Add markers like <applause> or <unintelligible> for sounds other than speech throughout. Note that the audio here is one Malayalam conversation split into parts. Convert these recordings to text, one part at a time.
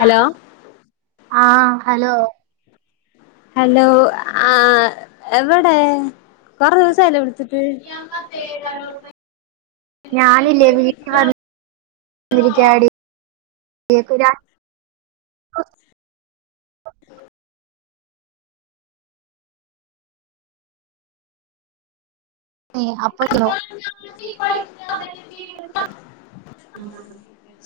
ഹലോ ആഹ് ഹലോ ഹലോ ആഹ് എവിടെ കൊറെ ദെവസമായല്ലോ വിളിച്ചിട്ട് ഞാനില്ലേ വീട്ടിൽ കേക്കുലാ രാത്രി അപ്പോ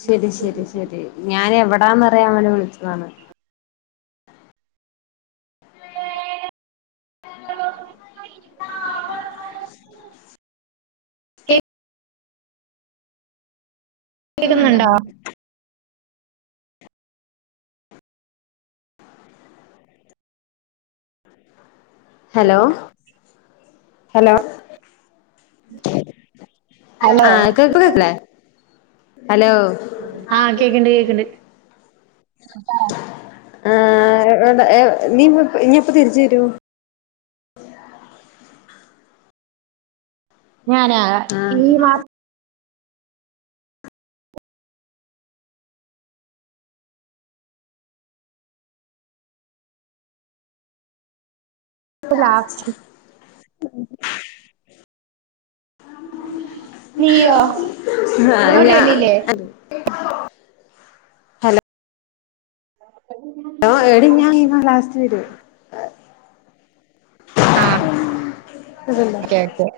ശരി ശരി ശരി ഞന് എവിടാന്ന്- <unintelligible> നിക്കുവാണ് <inaudible> നിനക്ക് കേക്കുന്നുണ്ടോ ഇന്ന് ഉണ്ടോ ഹലോ ഹലോ ഹലോ ആ കേക്കുന്നില്ലേ ഹലോ ആ എവ് നീ ഇനിപ്പം തിരിച്ച് തരുവോ ഞാനാ ഈ മാ <unintelligible> ത്ര ഇപ്പൊ ലാസ്റ്റി നീയോ ആ അങ്ങോട്ട് ഞാ വര്ണ്ല്ലേ. ഹലോ ലോ എടി ഞാൻ ഈ മാ ലാസ്റ്റ് വരും ആഹ് അതല്ലേ ആ കേക്കും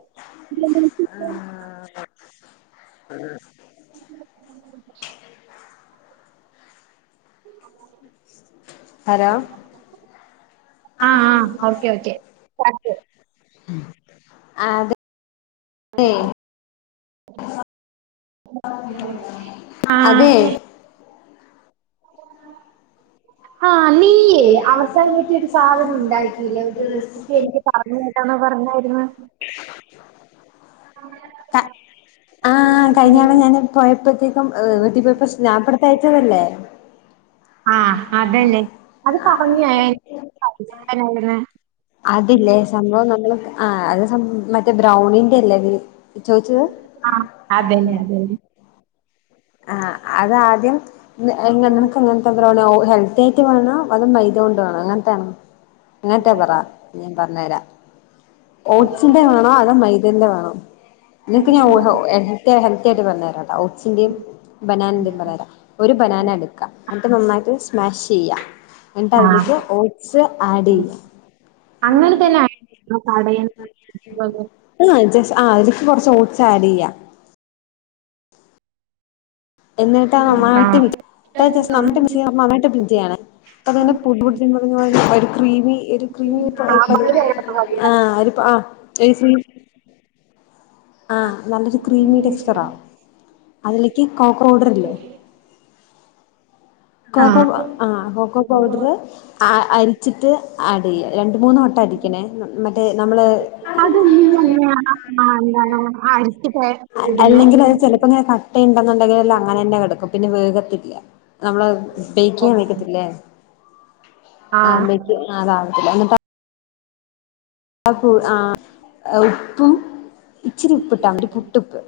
ഹലോ ആഹ് ആഹ് ഓക്കെ ഓക്കെ <unintelligible> <unintelligible> അതെ ആഹ നീയേ ഒരു സാധനം ഉണ്ടായിട്ടി അതെ ഇതെപ്പോ സ്‌നാപ് എടുത്തായിച്ചതല്ലേ ആഹ അതന്നെ അത് പറഞ്ഞു <unintelligible> അത് ല്ലേ സംഭവം നമ്മള് ആ അത് മറ്റേ ബ്രൗണിന്റെ അല്ലേ ത് ചോയിച്ചത് ആഹ അതാദ്യം നമുക്ക്ങ്ങന എ ഹെൽത്തി ആയിട്ട് വേണോ അതോ മൈത കൊണ്ട് വേണോ അങ്ങനത്താണോ നട്ടെ പറ വന്നേര ഓട്സിന്റെ വേണോ അതോ മൈദേന്റെ വേണോ നിക്ക് ഞാൻ ഒട് എഹ്ടേ <unintelligible> ചെടി വന്നേരം ആഹ് <unintelligible> ബനാനന്തി <unintelligible> ഒരു ബനാന എടുക്കാ എന്നിട്ട് നന്നായിട്ട് സ്മാഷെയ്യാ. അന്ന്ട്ട് ആഹ് അതിലേക്ക് ഓട്സ് ആഡ് ചെയ്യാ അങ്ങനെ തന്നെ ആയിരുന്നു കടേന്ന് <unintelligible> ജെസ് ആഹ് ഇതിക്ക് കൊറച്ച് ഓട്സ് ആഡ് ചെയ്യാ എന്നിട്ടാനന്നായിട്ട് മിക് നമ്മനന്നായിട്ട് <unintelligible> നന്നായിട്ട് <unintelligible> അതുകൊണ്ട് പുഡ്ഡിംഗ് എന്ന് പറഞ്ഞ ഒരു ക്രീമി ഒരു ക്രീമി പ <unintelligible> ആ ഒരു പാ ജയ്ശ്രീ ആ നല്ലൊരു ക്രീമി ടെക്സ്റ്ററാ അതിലേക്ക് കോക്കർ ഓഡർല്ലേ കോക്കോ ആഹ് ആ കോക്കോ പൗഡറ് അരിച്ചിട്ട് ആഡ് ചെയ്യാ രണ്ട് മൂന്ന് വട്ടം അരിക്കണേ മറ്റേ നമ്മള് അതൊന്നും തന്നെ എന്താണ് അരച്ച് അൽ ഇടുന്നെ അല്ലെങ്കിലത് ചെലപ്പ ഇങ്ങനെ കട്ടയുണ്ടെന്നുണ്ടെങ്കിലല്ലാ അങ്ങനെ തന്നെ കെടക്കും പിന്നെ വേഗത്ത് പറ്റില്ല്യാ നമ്മളത് പേയ്ക്ക്യാൻ വക്കത്തില്ലേ ആഹ് ആ ബെയ്ക്ക് അതാവത്തില്ല എന്ന് പ ആഹ് പൂ ആഹ് ഉപ്പും ഇച്ചിരി ഉപ്പ് ഇട്ടാ മതി പുട്ടുപ്പ്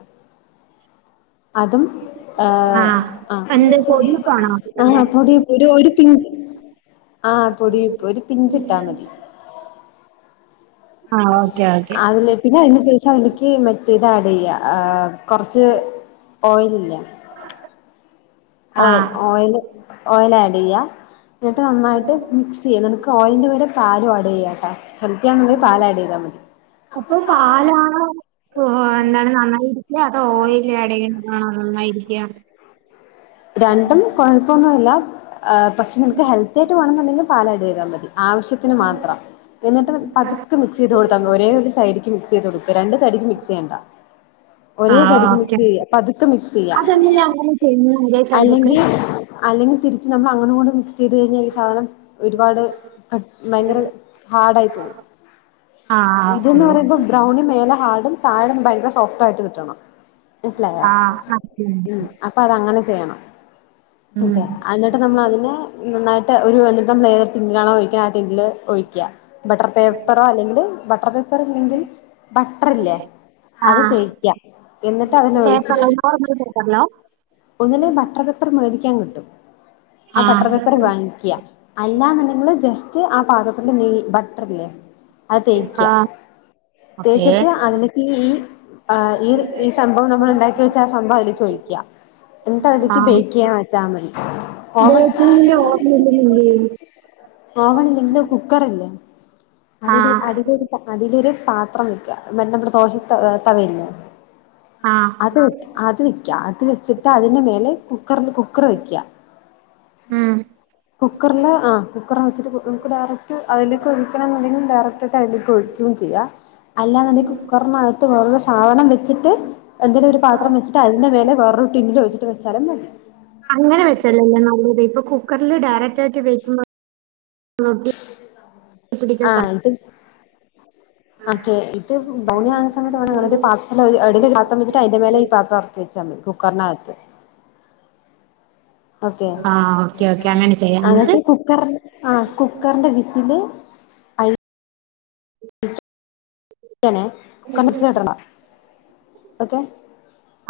അതും ആ എന്ത് പൊടിയുപ്പാണോ ആ പൊടിപ്പ പിഞ്ച് ആ പൊടിപ്പ് ഒരു പിഞ്ച ഇട്ടാ മതി ആ ഓക്കെ അതില് പിന്നെ അതിന് ശേഷം എനിക്ക് മറ്റേ ഇത് ആഡ് യ്യ കൊറച്ച് ഓയിൽ ഇല്ല ആ ഓയിൽ ഓയില് ഓയിലായി യാ ന്നിട്ട് നന്നായിട്ട് മിക്സ് ചെയ്യാം നമുക്ക് ഓയിൽന് പകരം പാല് വാ ചെയ്യാ ട്ടാ അപ്പൊ പാലാണോ എന്താണ് നന്നായി ഇല്ല അത് ഓയിയില് ആഡ് യ്യുന്നതാണോ നന്നായിരിക്ക രണ്ടും കൊഴപ്പൊന്നുല്ല പക്ഷെ നിങ്ങക്ക് ഹെൽത്തി ആയിട്ട് വാണന്നുണ്ടെങ്കിൽ പാൽ ആഡ് യ്താൽ മതി ആവശ്യത്തിന് മാത്രം, എന്നിട്ട് പതുക്കെ മിക്സ് ചെയ്ത് കൊടുത്താൽ ഒരേ ഒരു സൈഡക്ക് മിക്സ് <unintelligible> രണ്ട് മിക്സ് യ്യണ്ട ആ ഒരേ സൈഡ്ക്ക് ഓക്കെ മിക്സ് ചെയ്യ പതുക്കെ മിക്സ് ചെയ്യ അതെങ്ങനെ അങ്ങനെ ചെയ്യുന്നു ഒരേ സൈഡൊക്കെ അല്ലെങ്കി അല്ലെങ്കി തിരിച്ച് നമ്മൾ അങ്ങട്ടും ഇങ്ങട്ടും മിക്സ് ചെയ്ത് കഴിഞ്ഞാ ഈ സാധനം ഒരുപാട് ക ഭയങ്കര ഹാർഡ ആയി പോകും ആ ഓക്കെ ഇതന്ന് പറയുമ്പോ ബ്രൗണി മേല പാടും താഴം ഭയങ്കര സോഫ്റ്റ് ആയിട്ട് കിട്ടണം മനസ്സിലായോ ആ മനസ്സിലായി, മനസ്സിലായി. ഉം അപ്പ അതങ്ങനെ വേണം ഉം. അതെ അന്നിട്ട് നമ്മൾ അതിനെ നന്നായിട്ട് ഒരു എന്നിട്ട് <unintelligible> ട്ട അതില് ഒഴിക്ക ബട്ടർ പേപ്പറോ അല്ലെങ്കിൽ ബട്ടർ പേപ്പർ ഇല്ലെങ്കിൽ ബട്ടർ ഇല്ലേ ആ അത് തേക്കാം എന്നിട്ട് അതിന ഒഴിച്ചിട്ട് പേപ്പറിലോ നോർമൽ പേപ്പറിലോ ഒന്നില് ബട്ടർ പെപ്പർ മേടിക്ക ക്കാൻ കിട്ടും ആ ബട്ടർ പേപ്പറ് വാങ്ങിക്ക അല്ലാന്ന് നിൾ ജസ്റ്റ് പാകത്തില് നെയ് ബട്ടർ ല്ലേ അത് തേക്ക ആ ഓക്കെ തേച്ചിട്ട് അതിലക്ക് ഈ ആ ഈ ഈ സംഭവം നമ്മൾ ഉണ്ടാക്കി വെച്ചാ ആ സംഭവം അയിൽക്ക് ഒഴിക്ക എന്ത ആ അതിക്ക ബേക്കിയ താമതി ഓവൺ ബേക്കിങ്ങിന്റെ ഓർമ്മയില്ലെങ്കിൽ എന്ത് ചെയ്യും ഓവണില്ലെങ്കില് കുക്കറ് ഇ ല്ലേ ആ അടി അടിലൊരു അടിലൊരു പാത്രം വെയ്ക്ക മറ്റ നമ്മുടെ ദോശ തവയില്ല ആ അത് വിക്ക്യ അത് വിക്ക്യ അത് വി ച്ചിട്ട് അതിന്റെ മേലെ കുക്കർ കുക്കർ വെക്ക്യാ. കുക്കർല് ആഹ് കുക്കർ വെച്ചിട്ട് നമുക്ക് ഡയറക്ട് അതിലേക്ക് ഒഴിക്കണംണ്ടെങ്കി ഡയറ ക്ട് ടൈമിക്ക് ഒഴിക്ക്യും ചെയ്യാ. അല്ലാെന്നുണ്ടെങ്കിൽ കുക്കറിനകത്ത് വേറൊ സാധനം വച്ചിട്ട് എന്തെങ്കിലും ഒരു പാത്രം വെച്ചിട്ട് അതിന്റെ മേല വെറെ <unintelligible> വെച്ചാലും മതി അങ്ങനെ വെച്ചാല്ലല്ലോ നല്ലത് ഇപ്പൊ കു കുക്കറില് ഡയറക്റ്റ് ആക്കി വെക്കുമ്പോ പിടിക്കാൻ ആഹ് ഇത് ഓക്കെ ഇത് ബൗണി ആകുന്ന സമയത്ത് വേണം ഒരു പാത്ര എടെയിൽ ഒരു പത്രം വച്ചിട്ട് അതിന്റെ മേലെ ഈ പാത്രം ഇറക്കി വെച്ചാൽ മതി കു കുക്കർ നകത്ത് ഓക്കെ ആഹ് ഓക്കെ ഓക്കെ അങ്ങനെ ചെയ്യാം എന്നിട്ട് കുക്കർ ആഹ് കുക്കറിന്റെ വിസില് അയ് <unintelligible> ഓക്കെ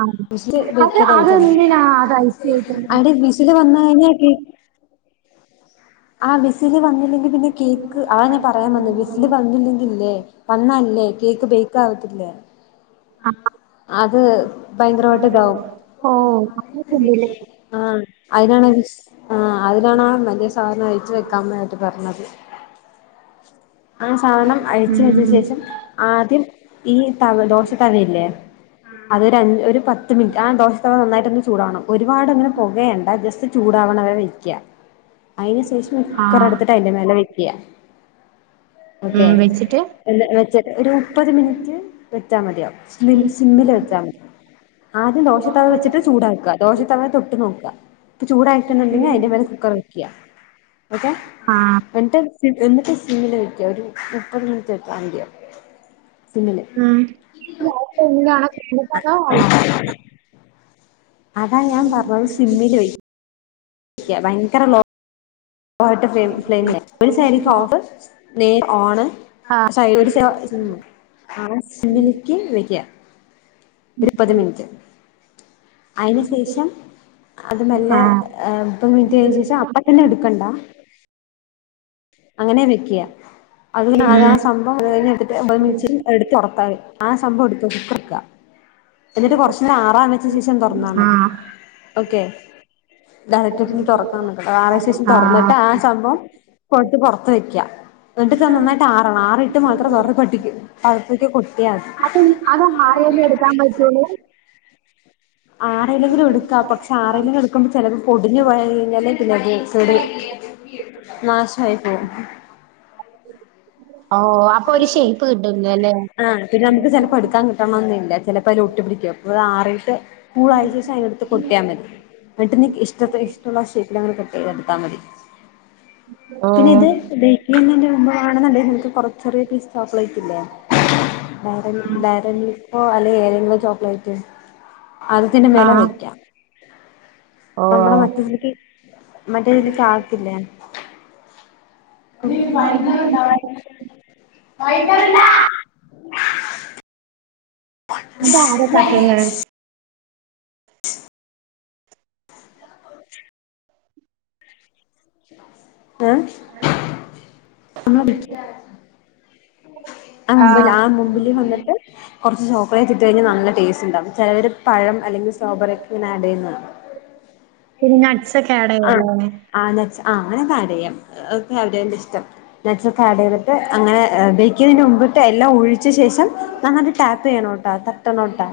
ആഹ് വിസില് അത് അടിക്ക ഒരഞ്ചണ്ണം അതെന്തിനാ അത് ഐസ് വെക്കുന്നത് ആടി വിസില് വന്ന ഇനി ആക്കി ആഹ് വിസില് വന്നില്ലെങ്കി പിന്നെ കേക്ക് ആ ഞാൻ പറയാൻ വന്നേ വിസില് വന്നില്ലെങ്കി ഇല്ലേ വന്നാല് ലേ കേക്ക് ബേക്ക് ആവത്തില്ല ആഹ് അത് ഭയങ്കരമായിട്ട് ഇതാവും. ഓഹ് പിന്നെ അങ്ങനെയൊക്കെയുണ്ടല്ലേ ആഹ് അയിനാണ വിസ് ആഹ് അയിനാണാ വല്യ സാധനം ഒഴിച്ച് വെക്കാനായിട്ട് പറഞ്ഞത് ആ സാനം അഴിച്ച് വച്ച ഉം ശേഷം ആദ്യം ഈ തവദോശ തവയില്ലേ അതൊരഞ് ഒരു പത്ത് മിനി ആ ദോശ തവ നന്നായിട്ടൊന്ന് ച് ചൂടാവണം. ഒരുപാടൊങ്ങനെ പൊകയണ്ട ജസ്റ്റ് ചൂടാവണ വരെ യ്ക്ക. അയിന് ശേഷം കുറെ ആഹ് അടുത്തിട്ട് അയിന്റെ മേലെ വെയ്ക്ക. ഓക്കെ. ഉം വെച്ചിട്ട് എല്ലാ വെച്ച്ട്ട് ഒരു മുപ്പത് മിനിറ്റ് വെച്ചാ മതിയാവ് സ്ലിം സിമ്മില് വെച്ചാ മതി. ആദ്യം ദോശത്തവ വെച്ചിട്ട് ചൂടാക്ക. ദോശത്തവ തൊട്ട് നോക്ക. പ്പ ചൂടായിട്ട്ണ്ട് ന്ന് ണ്ടങ്കി അയിന്റെ മേലെ കുക്കറ് വെ യ്ക്ക ഓക്കെ ആഹ് എന്ന്ട്ട് എന്ന്ട്ട് സിമ്മില് വയ്ക്ക ഒരു മുപ്പത് മിനിറ്റ് വെച്ചമതിയാവും ഉം <unintelligible> അതാ ഞാൻ പറഞ്ഞത് സിമ്മില് വയ് യ്ക്ക ഭയങ്കര ലോ ട്ട് ഫ്ലൈമില് ഒരു സൈഡിക്ക് ഓഫ് നെ ഓണ് സൈഡിലെ ഒരു സിമ്മിലിക്ക് വെയ്ക്ക ഒരുപത് മിനിറ്റ് അയിന് ശേഷം അത് മെല്ലെ മുപ്പത് മിനിറ്റ് കഴിഞ്ഞ ശേഷം അപ്പ തന്നെ ഇടുക്കണ്ടാ അങ്ങനെയാ വെക്കുക അത് അത് ആ സംഭവം അത് കഴിഞ്ഞെടുത്തിട്ട് <unintelligible> തുറത്താെ ആ സംഭവം എടു കുക്കൃുക <inaudible> എന്നിട്ട് കൊറച്ച് നേരം ആറാൻവെച്ച ശേഷം തുറന്നാൽ മതി. ആഹ് ഓക്കെ, ഡയറക്റ്റട്ട് തുറക്കക്കട്ടെ ആറ ശേഷം ആഹ് തുറന്നിട്ട് ആ സംഭവം കൊത്ത് പുറത്ത് വെക്കാ എന്നിട്ട് നന്നായിട്ട് ആറണം ആറിട്ട് മാത്രം തുൊറ പട്ടിക്കും <unintelligible> ക്കെ കു <unintelligible> അപ്പം അത് ആറുംവരെ എടുക്കാൻ പോയിട്ട് ഹലോ ആറലെങ്കിലും എടുക്കാ പക്ഷെ ആറലങ്കും എടുക്കുമ്പോ ചെലപ്പോ പൊടിഞ്ഞ് പോയിക്കഴിഞ്ഞാലേ പിന്നെ അ ചെടി നാശമായി പോകും. ഓ അപ്പൊ ഒരു ഷേപ്പ് കിട്ടുന്നു അല്ലേ? ആ പിന്നെ നമുക്ക് ചിലപ്പോൾ എടുക്കാൻ കിട്ടണമെന്നില്ല അപ്പം അതിലൊട്ടിപ്പിടിക്കും. അപ്പോ അത് ആറിയിട്ട് സ്കൂളയച്ച ശേഷം അതിനടുത്ത് കൊട്ടിയാൽ മതി എന്നിട്ട്നിക്ക് ഇഷ്ട ഇഷ്ടമുള്ള ഷേപ്പിൽ അങ്ങ് കട്ട് ചെയ്തെടുത്താൽ മതി. പിന്നെ ഓഹ് ഇത് <unintelligible> ഉയിക്കുകന്നന്റെണെന്നക്ക് കുറച്ചറിയ പീസ് ചോക്ലേറ്റ് ഇല്ലേ? ഡയറി ഡയറിമിൽക്ക് ഓ അല്ലെ ഏതെങ്കിലും ചോക്ലേറ്റ് അതിതിന്റെ മേലെ ആഹ് വെക്കാം. നമ്മുടെ ഓഹ് മറ്റേതിലേക്ക് മറ്റേതിലേക്ക് ആകത്തില്ലേ? <unintelligible> വൈകുന്നേരല്ലാ അതാരാ കട്ട് ചെയ്യുന്നത് <inaudible> ഏഹ് ആഹ് മുമ്പിൽ ആ മുമ്പിൽ വന്നിട്ട് കുറച്ച് ചോ <unintelligible> ഇട്ട് കഴിഞ്ഞാൽ നല്ല ടേസ്റ്റ് ഉണ്ടാവും. ചെലവര് പഴം അല്ലെങ്കി സ്ട്രോബറി യൊക്കങ്ങന ഏഡെയ്യുന്ന കാണാ പിന്ന നട്ട്സ് ഒക്കെ ഏഡയ്യൊല്ലോ ആഹ് നട്ട്സ് <unintelligible> ആഹ് അങ്ങനെക്ക ഏഡയ്യാം അതൊക്കെ അവരവന്റെ ഇഷ്ടം. നട്സൊക്കെ ആടെയ്തിട്ട് അങ്ങനെ ബേയ്ക്കെയ്യുന്നതിന് മുമ്പ് ട്ട് എല്ലാം ഉൾ ച്ച ശേഷം നന്നായ്ട്ട് ടാപ്പയ്യണോട്ടാ തട്ടണോട്ടാ.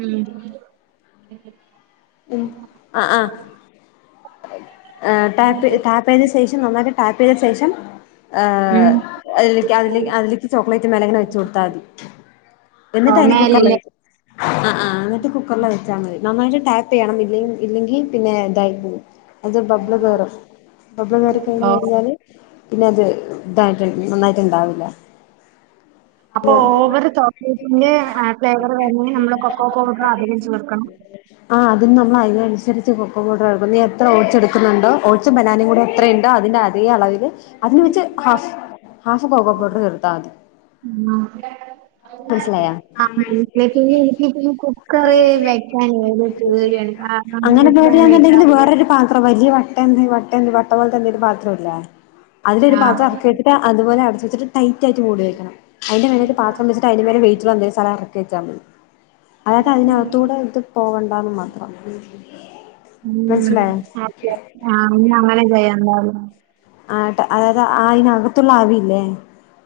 ഉം ഉം ആഹ് ആഹ് ഏഹ് ടാപ്പ് ടാപ്പയ്ത സേ റ്റ് നന്നായിട്ട് ടാപ്പയ്ത സേഷം ഏഹ് ക്ക് അതിലിക്ക് അതില് അതിലിക്ക് ചോക്ലേറ്റ് മേലങ്ങനെ വെച്ചു കൊടുത്താതി. ഓഹ് എന്നിട്ടയ്നെ മേലില് കുക്കറിലൊഴിക്കാ അ ആ എന്നിട്ട് കുക്ക <unintelligible> വെച്ചാ മതി നന്നായിട്ട് ടാപ് പ്പെയ്യണം ഇല്ലെ ഇല്ലെങ്കി പിന്നെ ഇതായി പോവും അത് ബബ്ലള് കേറും ബബ്ലള് കേറി ഓ കഴിഞ്ഞഴിഞ്ഞാല് പിന്നെ അത് ഇതായിട്ട് നന്നായിട്ടുണ്ടാവില്ല അപ്പൊ ഓവറ് ചോക്ലേറ്റിന്റെ ആ ഫ്ലേവറ് വേണെങ്കി നമ്മള് കൊക്കോ പൗഡർ അധികം ചേർക്കണം ആദ്യം നമ്മള് അയ്ന് <unintelligible> സരിച്ച് കൊക്കൊ പൗഡർ എടുക്കും നീ എത്ര ഓട്സ് എടുക്കുന്നുണ്ടോ ഓട്‌സും ബനാനേം കൂടെ എത്ര ഇണ്ട് അതിൻ്റെ അതേ അളവില് അതിനു വെച്ച് ഹാഫ് ഹാഫ് കൊക്കോ പൗഡർ ചേർത്താമതി ഉം. മനസിലായ ആ വീട്ടിലേക്ക് എനിക്ക് പിന്നെ കുക്കർ വെക്കാൻ ഒരു പേടിയാണ് കാരണം അങ്ങനെ വീട്ടിലങ്ങനെ പേടിയാന്നുണ്ടെങ്കില് വെക്കാറില്ല വേറൊരു പാത്രം വലിയ വട്ട ന്ത് വട്ട ന്ത് വട്ട പോലത്തെ എന്തേലും പാ ത്രോല്ല അതിലൊരു ആ പാത്രം അറക്കിട്ടിട്ട് അതുപോലെ അടച്ചച്ചിട്ട് ടൈറ്റ് ആയിട്ട് മൂടി വെക്കണം അയിന്റെ മേലെക്ക് പാത്രം വച്ചിട്ട് അയിൻ്റെ മേലെ വെയ്റ്റ്ള്ള എന്തേലും <unintelligible> ക്കിച്ചാ മതി അതാ കഴിഞ്ഞ അകത്തൂടെ ഇത് പോവ ണ്ടാന്ന് മാത്രം മനസ്സിലായോ ഉം അപ്പോ ആ അന്നഅങ്ങനെ ചെയ്യുണ്ടാർന്നു ആട്ട് അതായത് ആയിനകത്തുള്ള ആവില്ലേ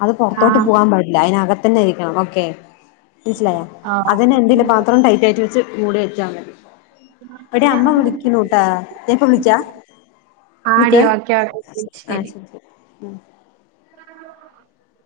അത് ആ പൊറത്തോട്ട് പോവാൻ പാടില്ല അതിനകത്തന്നെ ഇരിക്കണം ഓക്കെ മനസ്സിലായാ അതന്നെന്തിലും പാത്രം ടൈറ്റ് ആയിട്ട് വെച്ച് മൂടി വെച്ചാ മതി എടി അമ്മ വിളിക്കൂണുട്ടാ ഞാപ്പൊ വിളിക്കാ ആടി നിക്ക് ഓക്കെ ആ ശരി ഉം ആഹ്